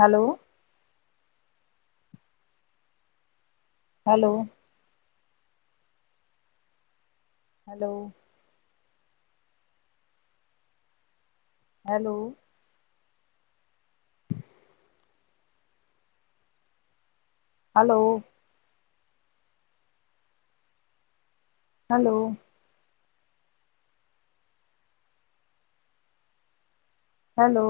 Hello hello hello hello hello hello hello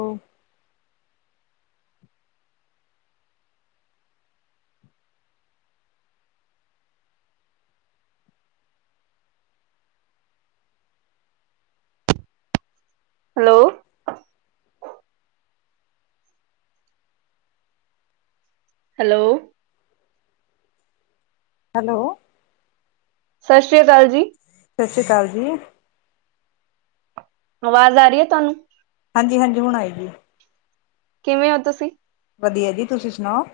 hello. Hello. Hello. ਸਾਸ੍ਰੇ ਆ ਕਾਲ ਜੀ‌। ਸਸ੍ਰੀ ਕਾਲ ਜੀ। ਅਵਾਜ਼ ਆ ਰੀ ਆ ਤੁਹਾਨੂੰ? ਹਾਂਜੀ-ਹਾਂਜੀ, ਹੁਣ ਆਏ ਜੀ। ਕਿਵੇਂ ਓ ਤੁਸੀ? ਵਦੀਆ ਜੀ ਤੁਸੀ ਸੁਨਾਓ।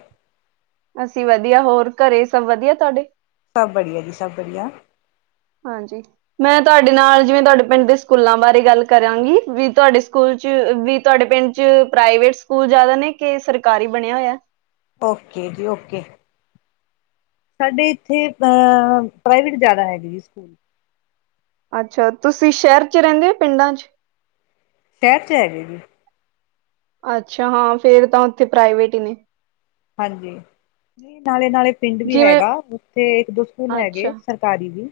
ਅਸੀ ਵਦੀਆ ਹੋਰ ਘਰੇ ਸਬ ਵਦੀਆ ਤੁਆਡੇ? ਸਬ ਬੜਿਆ ਜੀ ਸਬ ਬੜਿਆ। ਹਾਂਜੀ। ਮੈਂ ਤੁਆਡੇ ਨਾਲ ਜਿਵੇਂ ਤੁਆਡੇ ਪਿੰਡ ਦੇ ਸਕੂਲਾਂ ਬਾਰੇ ਗੱਲ ਕਰਾਂਗੀ, ਵੀ ਤੁਆਡੇ ਸਕੂਲ ਚ ਵੀ ਤੁਆਡੇ ਪਿੰਡ ਚ ਪ੍ਰਾਈਵੇਟ ਸਕੂਲ ਜਾਦਾ ਨੇ ਕੇ ਸਰਕਾਰੀ ਬਣੇਆ ਹੋਏਆ? ਓਕੇ ਜੀ ਓਕੇ। ਸਾਡੇ ਏਥੇ ਅ ਪ੍ਰਾਈਵੇਟ ਜਾਦਾ ਹੈਗੇ ਜੀ ਸਕੂਲ। ਅੱਛਾ ਤੁਸੀ ਸੈ਼ਰ ਚ ਰੈਂਦੇ ਓ ਪਿੰਡਾਂ ਚ? ਸੈ਼ਰ ਚ ਹੈਗੇ ਜੇ। ਅੱਛਾ ਹਾਂ, ਫੇਰ ਤਾਂ ਓਥੇ ਪ੍ਰਾਈਵੇਟ ਈ ਨੇ। ਹਾਂਜੀ, ਨਾਲੇ਼-ਨਾਲੇ਼ ਪਿੰਡ ਵੀ ਜਿਵੇਂ ਹੈਗਾ ਓਥੇ ਇੱਕ ਦੋ ਸਕੂਲ ਹੈਗੇ ਅੱਛਾ ਸਰ ਸਰਕਾਰੀ ਵੀ,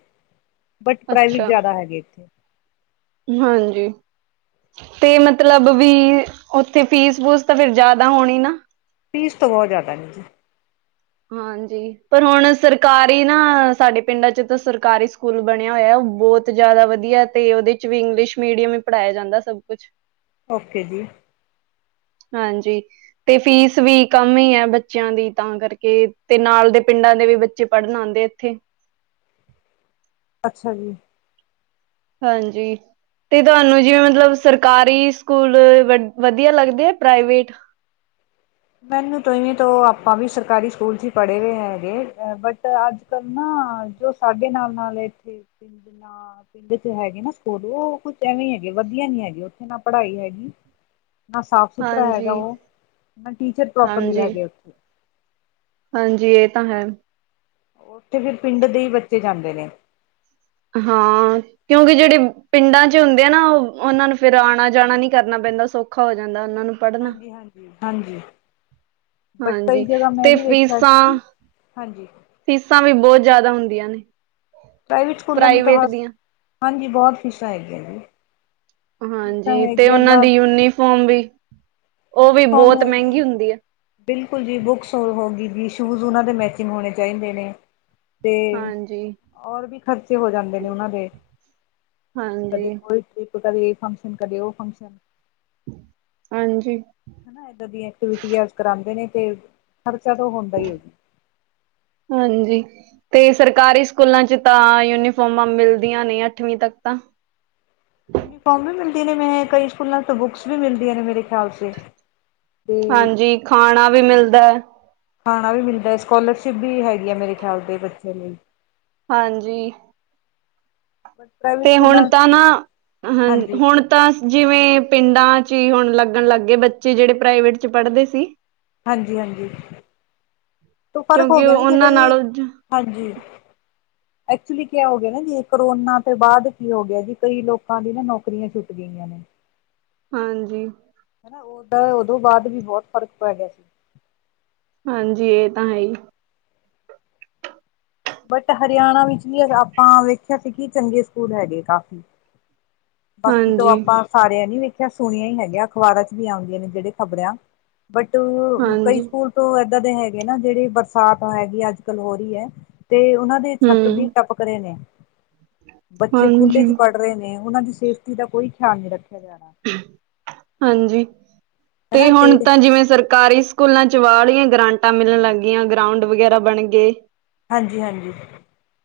ਬੱਟ ਅੱਛਾ ਪ੍ਰਾਈਵਟ ਜਾਦਾ ਹੈਗੇ ਏਥੇ। ਹਾਂਜੀ। ਤੇ ਮਤਲਬ ਬੀ ਓਥੇ ਫੀਸ-ਫੂਸ ਤਾਂ ਫੇਰ ਜਾਦਾ ਹੋਣੀ ਨਾ। ਫੀਸ ਤੋਂ ਬੋਤ ਜਾਦਾ ਆ ਮੇਰੀ। ਹਾਂਜੀ। ਪਰ ਹੋਣ ਸਰਕਾਰੀ ਨਾ, ਸਾਡੇ ਪਿੰਡਾਂ ਚ ਤਾਂ ਸਰਕਾਰੀ ਸਕੂਲ ਬਣੇਆ ਹੋਏਆ ਓ ਬੋਤ ਜਾਦਾ ਵਦੀਆ। ਤੇ ਓਦੇ ਚ ਵੀ ਇੰਗਲਿਸ਼ ਮੀੜੀਅਮ ਈ ਪੜਾਏਆ ਜਾਂਦਾ ਸਬ ਕੁੱਛ। ਓਕੇ ਜੀ। ਹਾਂਜੀ। ਤੇ ਫੀਸ ਵੀ ਕਮ ਹੀ ਹੈ ਬੱਚਿਆਂ ਦੀ ਤਾਂ ਕਰਕੇ, ਤੇ ਨਾਲ ਦੇ ਪਿੰਡਾਂ ਦੇ ਵੀ ਬੱਚੇ ਪੜ੍ਹਨ ਆਉਂਦੇ ਇੱਥੇ। ਅੱਛਾ ਜੀ! ਹਾਂਜੀ। ਤੇ ਤੁਹਾਨੂੰ ਜਿਵੇਂ ਮਤਲਬ ਸਰਕਾਰੀ ਸਕੂਲ ਵ ਵਧੀਆ ਲੱਗਦੇ ਆ ਪ੍ਰਾਈਵੇਟ। ਮੈਨੂੰ ਤੋਹੀ ਵੇਂ ਤੋਂ ਆਪਾਂ ਵੀ ਸਰਕਾਰੀ ਸਕੂਲ 'ਚ ਹੀ ਪੜ੍ਹੇ ਹੋਏ ਹੈਗੇ। ਬਟ ਅੱਜ ਕਰਨਾ। ਜੋ ਸਾਡੇ ਨਾਲ-ਨਾਲ ਵਾਲੇ ਨਾ। ਪਿੰਡ 'ਚ ਹੈਗੇ ਨਾ ਸਕੂਡੋ ਉਹ ਕੁਛ ਐਵੇਂ ਹੈਗੇ, ਵਧੀਆ ਨੀ ਹੈਗੇ ਉੱਥੇ ਨਾ ਪੜ੍ਹਾਈ ਹੈਗੀ। ਨਾ ਸਾਫ ਸੁਥਰਾ ਹੈਗਾ ਹਾਂਜੀ ਉਹ, ਨਾ ਟੀਚਰ ਪ੍ਰੋਪਰਲੀ ਹਾਂਜੀ ਹੈਗੇ ਉੱਥੇ। ਹਾਂਜੀ, ਇਹ ਤਾਂ ਹੈ। ਉੱਥੇ ਫਿਰ ਪਿੰਡ ਦੇ ਹੀ ਬੱਚੇ ਜਾਂਦੇ ਨੇ। ਹਾਂ। ਕਿਉਂਕਿ ਜਿਹੜੇ ਪਿੰਡਾਂ 'ਚ ਹੁੰਦੇ ਆ ਨਾ, ਉਹ ਉਹਨਾਂ ਨੂੰ ਫਿਰ ਆਉਣਾ ਜਾਣਾ ਨੀ ਕਰਨਾ ਪੈਂਦਾ, ਸੌਖਾ ਹੋ ਜਾਂਦਾ ਉਹਨਾਂ ਨੂੰ। ਪੜ੍ਹਨਾ ਹਾਂਜੀ- ਹਾਂਜੀ, ਹਾਂਜੀ। ਬਟ ਹਾਂਜੀ ਕਈ ਜਗ੍ਹਾ ਮੈਂ ਤੇ ਵੀ ਦੇੇਖਿਆ, ਫੀਸਾਂ ਕੀ-ਕੀ ਹਾਂਜੀ। ਫੀਸਾਂ ਵੀ ਬਹੁਤ ਜ਼ਿਆਦਾ ਹੁੰਦੀਆਂ ਨੇ। ਪ੍ਰਾਈਵੇਟ ਸਕੂਲਾਂ ਦੀ ਤਾਂ ਪ੍ਰਾਈਵੇਟ ਬਸ, ਦੀਆਂ ਹਾਂਜੀ ਬਹੁਤ ਫੀਸਾਂ ਹੈਗੀਆਂ ਜੀ। ਫੀਸਾਂ ਹਾਂਜੀ, ਤੇ ਹੈਗੀਆਂ ਉਹਨਾਂ ਦੀ ਬਸ ਯੂਨੀਫੋਮ ਵੀ ਉਹ ਵੀ ਯੂਨੀਫਾਰਮ ਬਹੁਤ ਮਹਿੰਗੀ ਹੈਗੀ ਹੁੰਦੀ ਆ‌। ਬਿਲਕੁਲ ਜੀ, ਬੁੱਕਸ ਹੋ ਗਈ ਜੀ, ਸ਼ੂਜ਼ ਉਹਨਾਂ ਦੇ ਮੈਚਿੰਗ ਹੋਣੇ ਚਾਹੀਦੇ ਨੇ। ਤੇ, ਹਾਂਜੀ ਔਰ ਵੀ ਖਰਚੇ ਹੋ ਜਾਂਦੇ ਨੇ ਉਹਨਾਂ ਦੇ। ਹਾਂਜੀ। ਕਦੇ ਕੋਈ ਟ੍ਰਿਪ ਕਦੇ ਇਹ ਫੰਕਸ਼ਨ, ਕਦੇ ਉਹ ਫੰਕਸ਼ਨ। ਹਾਂਜੀ। ਹਨਾ, ਏਦਾਂ ਦੀ ਐਕਟੀਵਿਟੀਸ ਕਰਾਉਦੇ ਨੇ ਤੇ ਖ਼ਰਚਾ ਹੁੰਦਾ ਏ ਜੀ। ਹਾਂਜੀ। ਤੇ ਸਰਕਾਰੀ ਸਕੂਲਾਂ 'ਚ ਤਾਂ ਯੂਨੀਫੋਮਾਂ ਮਿਲਦੀਆਂ ਨੇ ਅੱਠਵੀਂ ਤੱਕ ਤਾਂ। ਯੂਨੀਫੋਮ ਵੀ ਮਿਲਦੀ ਨੇ, ਮੈਂ ਕਈ ਸਕੂਲਾਂ ਤੋਂ ਬੁੱਕਸ ਵੀ ਮਿਲਦੀਆਂ ਨੇ ਮੇਰੇ ਖਿਆਲ ਸੇ। ਤੇ ਹਾਂਜੀ, ਖਾਣਾ ਵੀ ਮਿਲਦਾ। ਖਾਣਾ ਵੀ ਮਿਲਦਾ, ਸਕੋਲਰਸ਼ਿਪ ਵੀ ਹੈਗੀ ਹੈ ਮੇਰੇ ਖਿਆਲ ਦੇ ਬੱਚਿਆਂ ਲਈ। ਹਾਂਜੀ। ਬਟ ਪ੍ਰਾਈਵੇਟ ਤੇ ਸਕੂਲਾਂ ਹੁਣ ਤਾਂ ਨਾ, ਹਾਂਜੀ ਹੁਣ। ਤਾਂ ਜਿਵੇਂ ਪਿੰਡਾਂ 'ਚ ਹੀ ਹੁਣ ਲੱਗਣ ਲੱਗ ਗਏ, ਬੱਚੇ ਜਿਹੜੇ ਪ੍ਰਾਈਵੇਟ 'ਚ ਪੜ੍ਹਦੇ ਸੀ। ਹਾਂਜੀ-ਹਾਂਜੀ, ਹੁਨ ਫ਼ਰਕ ਹੋ ਕਿਉਂਕਿ ਗਿਆ ਨਾ, ਉਹਨਾਂ ਜਿਹੜੇ ਨਾਲੋਂ ਹਾਂਜੀ। ਐਕਚੁਲੀ ਕਯਾ ਹੋ ਗਿਆ ਨਾ ਜੀ, ਕਰੋਨਾ ਤੋਂ ਬਾਅਦ ਕੀ ਹੋ ਗਿਆ ਜੀ ਕਈ ਲੋਕਾਂ ਦੀ ਨਾ ਨੌਕਰੀਆਂ ਛੁੱਟ ਗਈਆਂ ਨੇ। ਹਾਂਜੀ। ਹਨਾ ਉਦਾ, ਉਦੋਂ ਬਾਅਦ ਵੀ ਬਹੁਤ ਫਰਕ ਪੈ ਗਿਆ ਸੀ। ਹਾਂਜੀ, ਇਹ ਤਾਂ ਹੈ ਹੀ। ਬਟ ਹਰਿਆਣਾ ਵਿੱਚ ਵੀ ਆਪਾਂ ਵੇਖਿਆ ਸੀ, ਕਿ ਚੰਗੇ ਸਕੂਲ ਹੈਗੇ ਕਾਫੀ। ਬਾਕੀ ਤੋਂ ਹਾਂਜੀ ਆਪਾਂ ਸਾਰਿਆਂ ਨੀ ਵੇਖਿਆ ਸੁਣੀਆਂ ਹੀ ਹੈਗੀਆਂ, ਅਖ਼ਬਾਰਾਂ ਚ' ਵੀ ਆਉਂਦੀਆਂ ਨੇ ਜਿਹੜੇ ਖ਼ਬਰਾਂ ਬਟ ਕਈ ਹਾਂਜੀ ਸਕੂਲ, ਤੋਂ ਏਦਾਂ ਦੇ ਹੈਗੇ ਨਾ, ਜਿਹੜੀ ਬਰਸਾਤ ਹੈਗੀ ਅੱਜ ਕੱਲ ਹੋ ਰਹੀ ਹੈ ਤੇ ਉਹਨਾਂ ਦੇ ਛੱਤ ਹਮ ਵੀ ਟਪਕ ਰੇ ਨੇ, ਬੱਚੇ ਖੁੱਲੇ ਹਾਂਜੀ 'ਚ ਪੜ੍ਹ ਰੇ ਨੇ ਓਨਾਂ ਦੀ ਤੇਸਟੀ ਦਾ ਕੋਈ ਖਿਆਲ ਨਈ ਰੱਖਿਆ ਜਾਨਾ। ਹਾਂਜੀ ਤੇ ਹੁਣ ਤਾਂ ਜਿਵੇਂ ਸਰ ਕਾਰੀ ਸਕੂਲਾਂ 'ਚ ਵਾਹਲੀਐਂ ਗਰਾਂਟਾਂ ਮਿਲਣ ਲੱਗ ਗਈਆਂ, ਗਰਾਊਂਡ ਵਗੈਰਾ ਬਣ ਗੇ। ਹਾਂਜੀ-ਹਾਂਜੀ,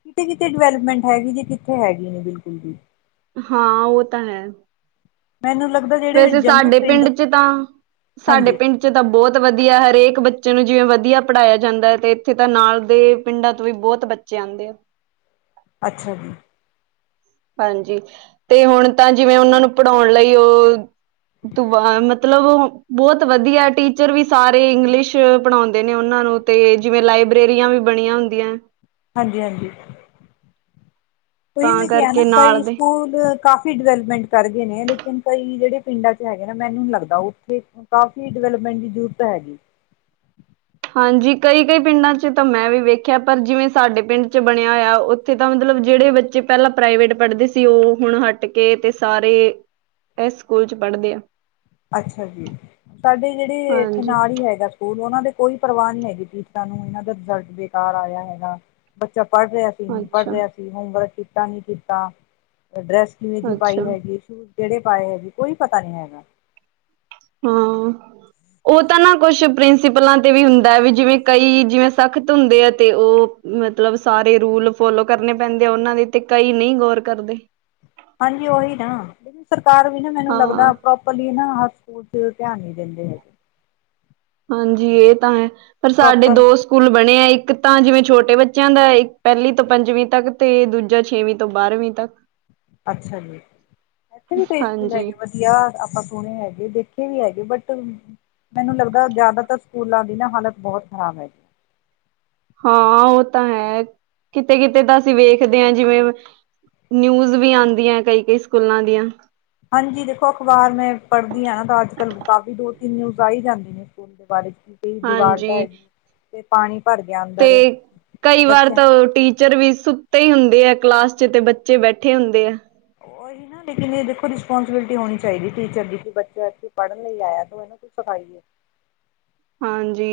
ਕਿਤੇੇ-ਕਿਤੇ ਡਿਵੈਲਪਮੈਂਟ ਹੈਗੀ ਜੀ, ਕਿੱਥੇ ਹੈਗੀ ਨੀ ਬਿਲਕੁਲ ਵੀ। ਹਾਂ ਓ ਤਾਂ ਹੈ। ਮੈਨੂੰ ਲੱਗਦੈ ਵੈਸੇ ਸਾਡੇ ਪਿੰਡ 'ਚ ਤਾਂ ਸਾਡੇ ਹਾਂਜੀ ਪਿੰਡ 'ਚ ਤਾਂ ਬੋਤ ਵਧੀਆ ਹਰੇਕ ਬੱਚੇ ਨੂੰ ਜਿਵੇਂ ਵਧੀਆ ਪੜ੍ਹਾਇਆ ਜਾਂਦਾ ਏ ਤੇ ਇੱਥੇ ਤਾਂ ਨਾਲ ਦੇ ਪਿੰਡਾਂ ਤੋਂ ਵੀ ਬੋਤ ਬੱ ਚੇ ਆਂਦੇ ਆ। ਅੱਛਾ ਜੀ। ਹਾਂਜੀ ਤੇ ਹੁਣ ਤਾਂ ਜਿਵੇਂ ਓਨਾਂ ਨੂੰ ਪੜ੍ਹਾਉਣ ਲਈ ਓ ਤ ਵਾ ਮਤਲਬ ਬੋਤ ਵਧੀਆ ਟੀਚਰ ਵੀ ਸਾਰੇ ਇੰਗਲਿਸ਼ ਪੜਓਦੇ ਨੇ ਓਨਾਂ ਨੂੰ। ਤੇ ਜਿਵੇਂ ਲਾਇਬ੍ਰੇਰੀਆਂ ਵੀ ਬਣੀਆਂ ਹੁੰਦੀਐ। ਹਾਂਜੀ-ਹਾਂਜੀ ਤੋ ਈ ਤਾਂ ਮੈਂ ਕਿਐ ਨਾ ਕਰਕੇ ਨਾਲ ਕਈ ਦੇ ਸਕੂਲ ਕਾ ਫੀ ਡਿਵੈਲਪਮੈਂਟ ਕਰ ਗਏ ਨੇ ਲੇਕਿਨ ਕਈ ਜੇੜੇ ਪਿੰਡਾਂ 'ਚ ਹੈਗੇ ਨਾ ਮੈਨੂੰ ਨ ਲੱਗਦਾ ਓਥੇ ਹੁ ਕਾਫੀ ਡਿਵੈਲਪਮੈਂਟ ਦੀ ਜ਼ਰੂਰਤ ਹੈਗੀ। ਹਾਂਜੀ ਕਈ-ਕਈ ਪਿੰਡਾਂ 'ਚ ਤਾਂ ਮੈਂ ਵੀ ਵੇਖਿਐ ਪਰ ਜਿਵੇਂ ਸਾਡੇ ਪਿੰਡ 'ਚ ਬਣਿਆ ਹੋਇਆ ਓ ਥੇ ਤਾਂ ਮਤਲਬ ਜੇੜੇ ਬੱਚੇ ਪੈਲਾਂ ਪ੍ਰਾਈਵੇਟ ਪੜ੍ਹਦੇ ਸੀ ਓ ਹੁਣ ਹਟ ਕੇ ਤੇ ਸਾਰੇ ਐਸ ਸਕੂਲ 'ਚ ਪੜ੍ਹਦੇ ਆਂ। ਅੱਛਾ ਜੀ, ਤਾਡੇ ਜੇੜੇ ਏੱਥੇ ਹਾਂਜੀ ਨਾਲ ਈ ਹੈਗਾ ਹੂਨ ਓਨਾਂ ਦੇ ਕੋਈ ਪਰਵਾਹ ਨੀ ਹੈਗੀ ਟੀਚਰਾ ਨੂੰ ਏਨਾਂ ਦਾ ਰਿਜ਼ਲਟ ਬੇਕਾਰ ਆਏਆ ਹੈਗਾ। ਬੱਚਾ ਪੜ੍ਹ ਰਿਐ ਤੇ ਹੁਨ ਪੜ੍ਹ ਅੱਛਾ ਰਿਆ ਕੇ ਨਈ, ਹੋਮਵਰਕ ਕੀਤਾ ਨੀ ਕੀਤਾ, ਡਰੈਸ ਕਿਵੇਂ ਦੀ ਅੱਛਾ ਪਾਈ ਹੈਗੀ ਬੂਟ ਕੇੜੇ ਪਾਏ ਹੈਗੇ ਕੋਈ ਪਤਾ ਨੀ ਹੈਗਾ। ਹਾਂ। ਓ ਤਾਂ ਨਾ ਕੁਛ ਪ੍ਰਿੰਸੀਪਲਾਂ ਤੇ ਵੀ ਹੁੰਦਾ ਐ ਵੀ ਜਿਵੇਂ ਕਈ ਜਿਵੇਂ ਸਖ਼ਤ ਹੁੰਦੇ ਆ ਤੇ ਓ ਮਤਲਬ ਸਾਰੇ ਰੂਲ ਫੋਲੋ ਕਰਨੇ ਪੈਂਦੇ ਆ ਓਨਾਂ ਦੇ ਤੇ ਕਈ ਨਈ ਗੌਰ ਕਰਦੇ। ਹਾਂਜੀ ਓਈ ਨਾ ਸਰਕਾਰ ਵੀ ਨਾ ਮੈਨੂੰ ਹਾਂ ਲੱਗਦਾ ਪ੍ਰੋਪ ਰਲੀ ਨਾ ਹਰ ਸਕੂਲ 'ਚ ਧਿਆਨ ਨ ਦਿੰਦੇ ਹੈਗੇ। ਹਾਂਜੀ ਏ ਤਾਂ ਹੈ ਪਰ ਸਾਡੇ ਪ੍ਰੋਪਰ ਦੋ ਸ ਕੂਲ ਬਣੇ ਆ। ਇੱਕ ਤਾਂ ਜਿਵੇਂ ਛੋਟੇ ਬੱਚੇਆਂ ਦਾ, ਏੱਕ ਪੈਲੀ ਤੋਂ ਪੰਜਵੀਂ ਤੱਕ ਤੇ ਦੂਜਾ ਛੇਵੀਂ ਤੋਂ ਬਾਰ੍ਹਵੀਂ ਤੱਕ ਅੱਛਾ ਜੀ, ਇੱਥੇ ਵੀ ਕਈ ਸਕੂਲ ਹੈਗੇ ਹਾਂਜੀ ਬਸ ਆ ਆਪਾਂ ਸੁਣੇ ਹੈਗੇ, ਦੇਖੇ ਵੀ ਹੈਗੇ ਬਟ ਮੈਨੂੰ ਲੱਗਦੈ ਜ਼ਿਆਦਾਤਰ ਸਕੂਲਾਂ ਦੀ ਨਾ ਹਾਲਤ ਬਹੋਤ ਖ਼ਰਾਬ ਹੈਗੀ। ਹਾਂ ਓ ਤਾਂ ਹੈ, ਕਿਤੇ-ਕਿਤੇ ਤਾਂ ਅਸੀ ਵੇਖਦੇ ਆਂ ਜਿਵੇਂ ਨਿਊਜ਼ ਵੀ ਆਦੀਐ ਕਈ-ਕਈ ਸਕੂਲਾਂ ਦੀਆਂ ਹਾਂਜੀ ਦੇਖੋ ਅਖ਼ਬਾਰ ਮੈਂ ਪੜ੍ਹਦੀ ਆਂ ਨਾ ਤਾਂ ਅੱਜ ਕਾੱਲ ਕਾਫ਼ੀ ਦੋ ਤਿੰਨ ਨਿਊਜ਼ ਆ ਈ ਜਾਂਦੇ ਨੇ। ਪਿੰਡ ਬਾਰੇ ਕੀ ਹਾਂਜੀ ਭਰ ਗਿਆ ਤੇ ਅੰਦਰ ਕਈ ਵਾਰ ਬੱਚਿਆਂ ਤਾਂ ਓ ਟੀ ਚਰ ਵੀ ਸੁੱਤੇ ਈ ਹੁੰਦੇ ਆ ਕਲਾਸ 'ਚ ਤੇ ਬੱਚੇ ਬੈਠੇ ਹੁੰਦੇ ਆ। ਓਹੀ ਨਾ ਲੇਕਿਨ ਏ ਦੇਖੋ ਰਿਸਪੋਂਸੀਬਿਲਿਟੀ ਹੋਣੀ ਚਾਈਦੀ ਐ ਟੀਚਰ ਦੀ ਕਿ ਬੱਚਾ ਐਥੇ ਪੜ੍ਹਨ ਲਈ ਆਇਆ ਤੇ ਮੈਨੂੰ ਕਿ ਸਫ਼ਾਈ ਏ। ਹਾਂਜੀ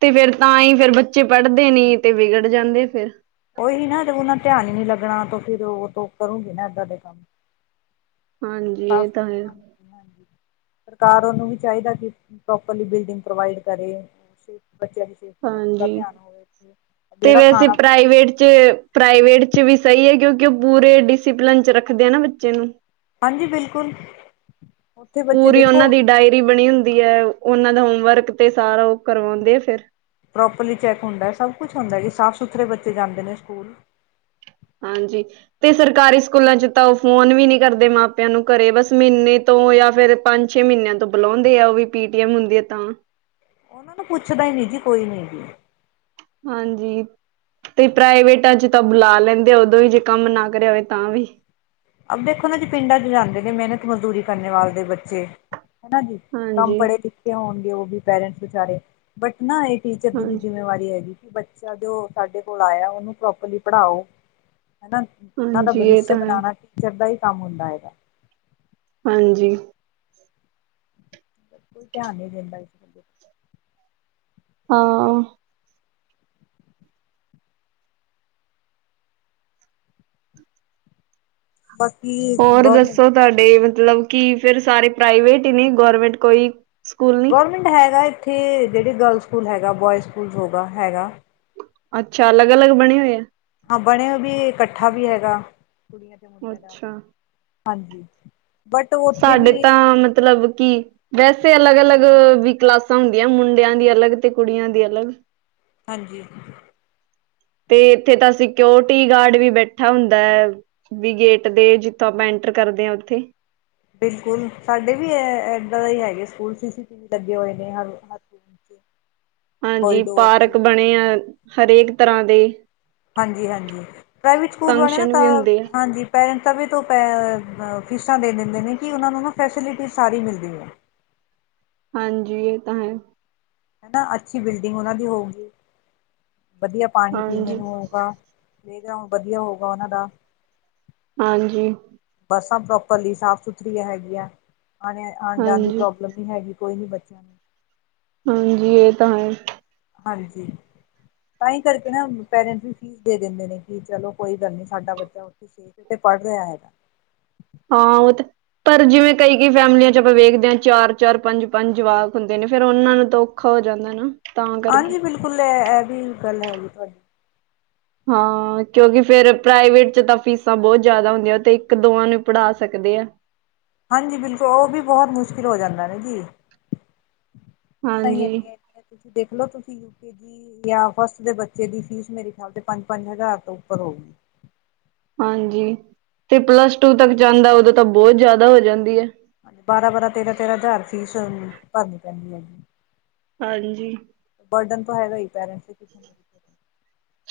ਤੇ ਫੇਰ ਤਾਂ ਈ ਫੇਰ ਬੱਚੇ ਪੜ੍ਹਦੇ ਨੀ ਤੇ ਵਿਗੜ ਜਾਂਦੇ ਫਿਰ। ਓਹੀ ਨਾ ਤੇ ਓਨਾਂ ਧਿਆਨ ਈ ਨੀ ਲੱਗਣਾ ਤੋ ਫਿਰ ਓ ਤੋ ਕਰੂੰਗੇ ਨਾ ਏਦਾਂ ਦੇ ਕੰਮ। ਹਾਂਜੀ ਸਭ, ਇਹ ਤਾਂ ਹੈ ਸਰਕਾਰ ਉਹਨੂੰ ਵੀ ਚਾਹੀਦਾ ਕਿ, ਪ੍ਰੋਪਰਲੀ ਬਿਲਡਿੰਗ ਪ੍ਰੋਵਾਈਡ ਕਰੇ ਬੱਚਿਆਂ ਦੀ ਸੇਫਟੀ ਦਾ ਪੂਰਾ ਹਾਂਜੀ, ਧਿਆਨ ਹੋਵੇ ਤੇ ਜਿਹੜਾ ਵੈਸੇ ਖਾਣਾ ਪ੍ਰਾਈਵੇਟ ਪ੍ਰਾਈਵੇਟ ਵਿਚ ਵੀ ਸਹੀ ਹੈ, ਕਿਉਂਕਿ ਉਹ ਪੂਰੇ ਡਿਸਿਪਲਨ ਚ ਰੱਖਦੇ ਆ ਨਾ ਬੱਚੇ ਨੂੰ ਹਾਂਜੀ ਬਿਲਕੁਲ। ਉੱਥੇ ਬੱਚੇ ਪੂਰੀ ਉਹਨਾਂ ਦੇਖੋ ਦੀ ਡਾਇਰੀ ਬਣੀ ਹੁੰਦੀ ਹੈ। ਉਹਨਾਂ ਦਾ ਹੋਮਵਰਕ ਤੇ ਸਾਰਾ ਉਹ ਕਰਵਾਉਂਦੇ ਆ ਫਿਰ ਪ੍ਰੋਪਰਲੀ ਚੈੱਕ ਹੁੰਦਾ ਸਭ ਕੁਛ ਹੁੰਦਾ, ਕਿ ਸਾਫ਼ ਸੁਥਰੇ ਬੱਚੇ ਜਾਂਦੇ ਨੇ ਸਕੂਲ। ਹਾਂਜੀ, ਤੇ ਸਰਕਾਰੀ ਸਕੂਲਾਂ ਚ ਤਾਂ ਉਹ ਫੋਨ ਵੀ ਨੀ ਕਰਦੇ ਮਾਪਿਆਂ ਨੂੰ ਘਰੇ ਬਸ ਮਹੀਨੇ ਤੋਂ ਜਾਂ ਫੇਿਰ ਪੰਜ ਛੇ ਮਹੀਨਿਆਂ ਤੋਂ ਬੁਲਾਉਂਦੇ ਆ, ਉਹ ਵੀ ਪੀਟੀਐਮ ਹੁੰਦੀ ਹੈ ਤਾਂ। ਉਹਨਾਂ ਨੂੰ ਪੁੱਛਦਾ ਹੀ ਨੀ ਜੀ, ਕੋਈ ਨੀ। ਹਾਂਜੀ, ਤੇ ਪ੍ਰਾਈਵੇਟਾ 'ਚ ਤਾਂ ਬੁਲਾ ਲੈਂਦੇ ਆ ਉਦੋਂ ਵੀ, ਜੇ ਕੰਮ ਨਾ ਕਰਿਆ ਹੋਵੇ ਤਾਂ ਵੀ। ਦੇਖੋ ਨਾ ਜੇ ਪਿੰਡਾਂ 'ਚ ਜਾਂਦੇ ਨੇ ਮਿਹਨਤ ਮਜ਼ਦੂਰੀ ਕਰਨੇ ਵਾਲ ਦੇ ਬੱਚੇ। ਹਨਾ ਜੀ, ਕੰਮ ਹਾਂਜੀ ਪੜ੍ਹੇ ਲਿਖੇ ਹੋਣਗੇ ਉਹ ਵੀ ਪੇਰੈਂਟਸ ਵਿਚਾਰੇ ਬਟ ਨਾ, ਇਹ ਟੀਚਰ ਦੀ ਵੀ ਹਾਂਜੀ ਜਿੰਮੇਵਾਰੀ ਹੈਗੀ, ਕਿ ਬੱਚਾ ਜੋ ਸਾਡੇ ਕੋਲ ਆਇਆ, ਉਹਨੂੰ ਪ੍ਰੋਪਰਲੀ ਪੜ੍ਹਾਓ ਹਨਾ। ਉਹ ਦਾ ਹਾਂਜੀ ਇਹ ਭਵਿਸ਼ ਤਾਂ ਹੈ ਬਣਾਉਣਾ ਟੀਚਰ ਦਾ ਹੀ ਕੰਮ ਹੁੰਦਾ ਹੈਗਾ। ਹਾਂਜੀ। ਬਿਲਕੁਲ ਧਿਆਨ ਨੀ ਦਿੰਦਾ ਇਸ ਵਲ। ਹਾਂ ਬਾਕੀ ਹੋਰ ਗੌਰਮੈਂਟ ਦੱਸੋ ਤੁਹਾਡੇ ਮਤਲਬ ਕਿ, ਫੇਰ ਸਾਰੇ ਪ੍ਰਾਈਵੇਟ ਹੀ ਨੇ ਗੌਰਮੈਂਟ ਕੋਈ? ਸਕੂਲ ਨੀ ਗਰਮੈਂਟ ਹੈਗਾ ਇੱਥੇ, ਜਿਹੜੇ ਗਰਲ ਸਕੂਲ ਹੈਗਾ, ਬੋਇ ਸਕੂਲ ਹੋਗਾ ਹੈਗਾ। ਅੱਛਾ, ਅਲੱਗ-ਅਲੱਗ ਬਣੇ ਹੋਏ ਆ। ਹਾਂ ਬਣੇ ਵੀ ਇਕੱਠਾ ਵੀ ਹੈਗਾ ਕੁੜੀਆਂ ਤੇ ਮੁੰਡਿਆਂ ਦਾ, ਅੱਛਾ ਹਾਂਜੀ। ਬਟ ਉੱਥੇ ਸਾਡੇ ਵੀ ਤਾਂ ਮਤਲਬ ਕੀ ਵੈਸੇ ਅਲੱਗ- ਅਲੱਗ ਵੀ ਕਲਾਸਾਂ ਹੁੰਦੀਆਂ, ਮੁੰਡਿਆਂ ਦੀ ਅਲੱਗ ਤੇ ਕੁੜੀਆਂ ਦੀ ਅਲੱਗ। ਹਾਂਜੀ। ਤੇ ਇੱਥੇ ਤਾਂ ਸਿਕਓਰਟੀ ਗਾਰਡ ਵੀ ਬੈਠਾ ਹੁੰਦਾ। ਵੀ ਗੇਟ ਦੇ ਜਿੱਥੋਂ ਆਪਾਂ ਐਂਟਰ ਕਰਦੇ ਹਾਂ ਉੱਥੇ ਬਿਲਕੁਲ, ਸਾਡੇ ਵੀ ਇਏਦਾਂ ਹੀ ਹੈਗੇ ਸਕੂਲ ਸੀ ਸੀ ਟੀ ਵੀ ਲੱਗੇ ਹੋਏ ਨੇ ਹ। ਹਾਂਜੀ, ਚ ਪਾਰਕ ਬਣੇ ਆ ਹਰੇਕ ਤਰ੍ਹਾਂ ਦੇ। ਹਾਂਜੀ, ਹਾਂਜੀ ਪ੍ਰਾਈਵੇਟ ਸਕੂਲ ਵਾਲੇ ਨਾ ਫੰਕਸ਼ਨ ਤਾਂ ਵੀ ਹੁੰਦੇ ਆ ਹਾਂਜੀ। ਪੈਰੈਂਟਸਾਂ ਵੀ ਤੋਂ ਪੈ ਫੀਸਾਂ ਦੇ ਦਿੰਦੇ ਨੇ, ਕਿ ਉਹਨਾਂ ਨੂੰ ਨਾ ਫੈਸਿਲਿਟੀ ਸਾਰੀ ਮਿਲਦੀ ਹੈ। ਹਾਂਜੀ, ਇਹ ਤਾਂ ਹੈ। ਹਨਾ, ਅੱਛੀ ਬਿਲਡਿੰਗ ਉਹਨਾਂ ਦੀ ਹੋਊਗੀ। ਵਧੀਆ ਪਾਣੀ ਪੀਣੇ ਹਾਂਜੀ ਨੂੰ ਹੋਊਗਾ। ਬੈਕਗਰਾਊਂਡ ਵਧੀਆ ਹੋਊਗਾ ਉਹਨਾਂ ਦਾ। ਹਾਂਜੀ। ਬੱਸਾਂ ਪ੍ਰੋਪਰਲੀ ਸਾਫ਼ ਸੁਥਰੀਆਂ ਹੈਗੀਆਂ ਆ। ਆਉਣ ਜਾਣ ਦੀ ਹਾਂਜੀ ਪ੍ਰੋ ਮਤਲਬੀ ਹੈਗੀ ਕੋਈ ਨੀ ਬੱਚਿਆਂ ਨੂੰ ਹਾਂਜੀ, ਇਹ ਤਾਂ ਹੈ। ਹਾਂਜੀ। ਤਾਂ ਹੀ ਕਰਕੇ ਨਾ ਪੇਰੈਂਟਸ ਵੀ ਫੀਸ ਦੇ ਦਿੰਦੇ ਨੇ, ਕਿ ਚਲੋ ਕੋਈ ਗੱਲ ਨੀ ਸਾਡਾ ਬੱਚਾ ਉੱਥੇ ਤੇ ਪੜ੍ਹ ਰਿਹਾ ਹੈਗਾ। ਹਾਂ ਉਹ ਤਾਂ ਪਰ ਜਿਵੇਂ ਕਈ-ਕਈ ਫੈਮਲੀਆਂ 'ਚ ਆਪਾਂ ਵੇਖਦੇ ਹਾਂ ਚਾਰ, ਚਾਰ ਪੰਜ ਪੰਜ ਜਵਾਕ ਹੁੰਦੇ ਨੇ ਫੇਿਰ ਉਹਨਾਂ ਨੂੰ ਤੋਂ ਔਖਾ ਹੋ ਜਾਂਦਾ ਨਾ। ਤਾਂ ਕਰਕੇ ਹਾਂਜੀ ਬਿਲਕੁਲ ਇਹ, ਇਹ ਵੀ ਗੱਲ ਹੈ ਜੀ ਤੁਹਾਡੀ। ਹਾਂ ਕਿਉਂਕਿ ਫੇਰ ਪ੍ਰਾਈਵੇਟ ਚ ਤਾਂ ਫੀਸਾਂ ਬਹੁਤ ਜ਼ਿਆਦਾ ਹੁੰਦੀਆਂ। ਇੱਕ ਦੋਵਾਂ ਨੂੰ ਪੜ੍ਹਾ ਸਕਦੇ ਆ। ਹਾਂਜੀ ਬਿਲਕੁਲ ਉਹ ਵੀ ਬਹੁਤ ਮੁਸ਼ਕਿਲ ਹੋ ਜਾਂਦਾ ਨਾ ਜੀ। ਪੀਸ ਤਾਂ ਇਹ ਹਾਂਜੀ ਐਨੀਆਂ ਨੇ ਦੇਖਲੋ ਤੁਸੀਂ ਯੂਕੇ ਜਾਂ ਫਸਟ ਦੇ ਬੱਚੇ ਦੀ ਫੀਸ ਮੇਰੇ ਖਿਆਲ ਤੇ ਪੰਜ, ਪੰਜ ਹਜ਼ਾਰ ਤੋਂ ਉੱਪਰ ਹੋਉਗੀ। ਹਾਂਜੀ ਤੇ ਪਲੱਸ ਟੂ ਤੱਕ ਜਾਂਦਾ ਉਦੋਂ ਤਾਂ ਬਹੁਤ ਜ਼ਿਆਦਾ ਹੋ ਜਾਂਦੀ ਹੈ। ਹਾਂਜੀ ਬਾਰਾਂ ਬਾਰਾਂ ਤੇਰਾਂ ਤੇਰਾਂ ਹਜ਼ਾਰ ਫੀਸ ਭਰਨੀ ਪੈਂਦੀ ਹੈਗੀ। ਹਾਂਜੀ ਬਰਡਨ ਤੋ ਹੈਗਾ ਹੀ ਪੇਰੈਂਟਸ ਲਈ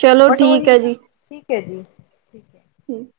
ਚਲੋ ਬਟ ਉਹੀ ਹੈ ਨਾ ਠੀਕ। ਠੀਕ ਹੈ ਜੀ। ਠੀਕ ਹੈ। ਹਮ